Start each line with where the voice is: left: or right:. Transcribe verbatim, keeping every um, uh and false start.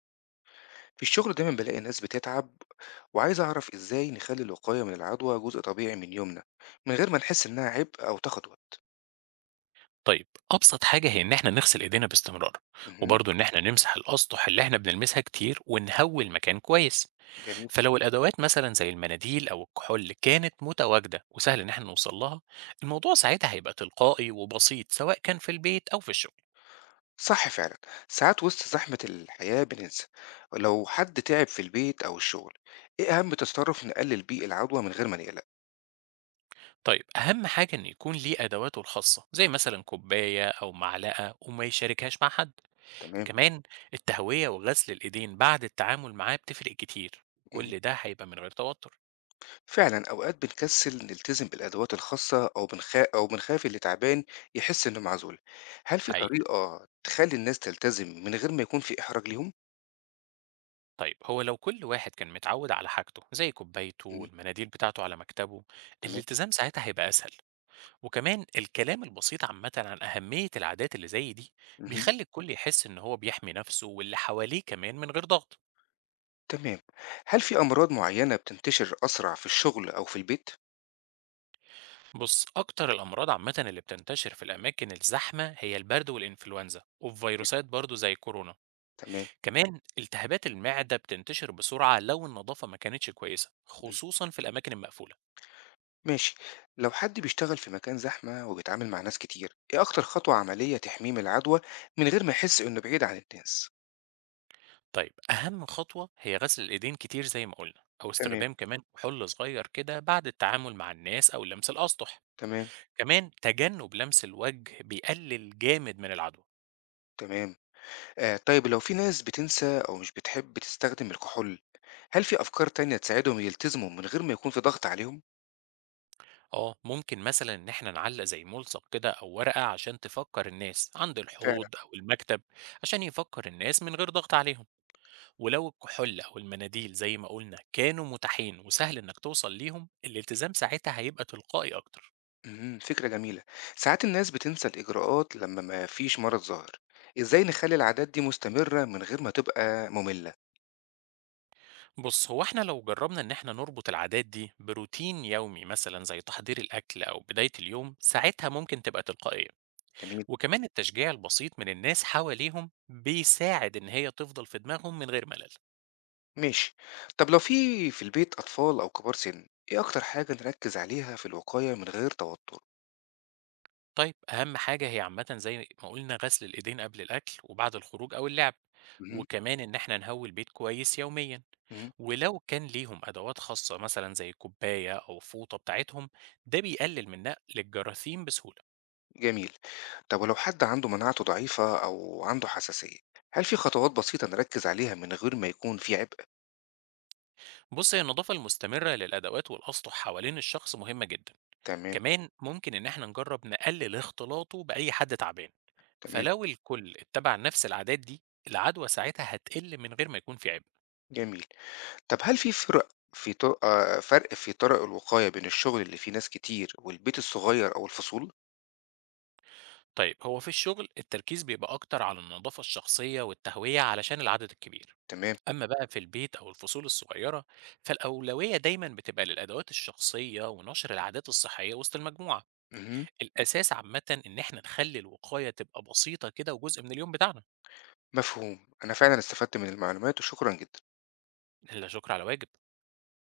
left: في الشغل دايما بلاقي ناس بتتعب وعايز أعرف إزاي نخلي الوقاية من العدوى جزء طبيعي من يومنا من غير ما نحس إنها عبء أو تاخد وقت.
right: طيب، أبسط حاجة هي إن إحنا نغسل إيدينا باستمرار،
left: مهم.
right: وبرضه إن إحنا نمسح الأسطح اللي إحنا بنلمسها كتير ونهوي المكان كويس.
left: جميل.
right: فلو الأدوات مثلا زي المناديل أو الكحول كانت متواجدة وسهل إن إحنا نوصل لها، الموضوع ساعتها هيبقى تلقائي وبسيط، سواء كان في البيت أو في الشغل.
left: صح فعلا. ساعات وسط زحمة الحياة بننسى. لو حد تعب في البيت أو الشغل، إيه أهم تصرف نقلل بيه العدوى من غير ما نقلق؟
right: طيب، أهم حاجة إن يكون ليه أدواته الخاصة، زي مثلا كوباية أو معلقة، وما يشاركهاش مع حد.
left: تمام.
right: كمان التهوية وغسل الإيدين بعد التعامل معاه بتفرق كتير،
left: مهم.
right: كل ده هيبقى من غير توتر.
left: فعلا أوقات بنكسل نلتزم بالأدوات الخاصة أو بنخا أو بنخاف اللي تعبان يحس إنه معزول. هل في
right: حقيقي.
left: طريقة تخلي الناس تلتزم من غير ما يكون في إحراج ليهم؟
right: طيب، هو لو كل واحد كان متعود على حاجته، زي كوبايته
left: مم.
right: والمناديل بتاعته على مكتبه،
left: تمام.
right: الالتزام ساعتها هيبقى أسهل. وكمان الكلام البسيط عامة عن أهمية العادات اللي زي دي
left: اهم،
right: بيخلي الكل يحس إن هو بيحمي نفسه واللي حواليه كمان من غير ضغط.
left: تمام. هل في أمراض معيّنة بتنتشر أسرع في الشغل أو في البيت؟
right: بص، أكتر الأمراض عامة اللي بتنتشر في الأماكن الزحمة هي البرد والإنفلونزا وفيروسات برضه زي كورونا.
left: تمام،
right: كمان التهابات المعدة بتنتشر بسرعة لو النظافة ما كانتش كويسة،
left: إمم،
right: خصوصا في الأماكن المقفولة.
left: ماشي. لو حد بيشتغل في مكان زحمة وبيتعامل مع ناس كتير، إيه أكتر خطوة عملية تحميه من العدوى من غير ما يحس إنه بعيد عن الناس؟
right: طيب، أهم خطوة هي غسل الإيدين كتير زي ما قلنا، أو
left: تمام،
right: استخدام كمان كحول صغير كده بعد التعامل مع الناس أو لمس الأسطح.
left: تمام،
right: كمان تجنب لمس الوجه بيقلل جامد من العدوى.
left: تمام. آآ طيب لو في ناس بتنسى أو مش بتحب تستخدم الكحول، هل في أفكار تانية تساعدهم يلتزموا من غير ما يكون في ضغط عليهم؟
right: اه، ممكن مثلا ان احنا نعلق زي ملصق كده او ورقة عشان تفكر الناس عند
left: فعلًا.
right: الحوض او المكتب، عشان يفكر الناس من غير ضغط عليهم. ولو الكحول او المناديل زي ما قلنا كانوا متاحين وسهل انك توصل ليهم، الالتزام ساعتها هيبقى تلقائي اكتر.
left: إمم، فكرة جميلة. ساعات الناس بتنسى الإجراءات لمّا ما فيش مرض ظاهر. إزاي نخلّي العادات دي مستمرة من غير ما تبقى مملة؟
right: بص، هو احنا لو جربنا ان احنا نربط العادات دي بروتين يومي، مثلا زي تحضير الاكل او بداية اليوم، ساعتها ممكن تبقى تلقائية.
left: جميل،
right: وكمان التشجيع البسيط من الناس حواليهم بيساعد ان هي تفضل في دماغهم من غير ملل.
left: ماشي. طب لو في في البيت أطفال أو كبار سِن، إيه أكتر حاجة نركّز عليها في الوقاية من غير توتر؟
right: طيب، اهم حاجة هي عامة زي ما قلنا غسل الايدين قبل الاكل وبعد الخروج او اللعب.
left: اهم،
right: وكمان ان احنا نهوي البيت كويس يوميا.
left: اهم،
right: ولو كان ليهم ادوات خاصة مثلا زي كوباية او فوطة بتاعتهم، ده بيقلل من نقل الجراثيم بسهولة.
left: جميل. طب ولو حد عنده مناعته ضعيفة أو عنده حساسية، هل في خطوات بسيطة نركّز عليها من غير ما يكون في عبء؟
right: بص، هي النظافة المستمرة للأدوات والأسطح حوالين الشخص مهمة جدا.
left: تمام،
right: كمان ممكن إن احنا نجرب نقلل اختلاطه بأي حد تعبان.
left: تمام،
right: فلو الكل اتبع نفس العادات دي، العدوى ساعتها هتقل من غير ما يكون في عبء.
left: جميل. طب هل في فرق في طرق آه، فرق في طرق الوقاية بين الشغل اللي فيه ناس كتير والبيت الصغير أو الفصول؟
right: طيب، هو في الشغل التركيز بيبقى أكتر على النظافة الشخصية والتهوية علشان العدد الكبير.
left: تمام،
right: أما بقى في البيت أو الفصول الصغيرة، فالأولوية دايما بتبقى للأدوات الشخصية ونشر العادات الصحية وسط المجموعة.
left: اهم،
right: الأساس عامة إن احنا نخلي الوقاية تبقى بسيطة كده وجزء من اليوم بتاعنا.
left: مفهوم، أنا فعلا استفدت من المعلومات وشكرا جدا.
right: لا شكر على واجب.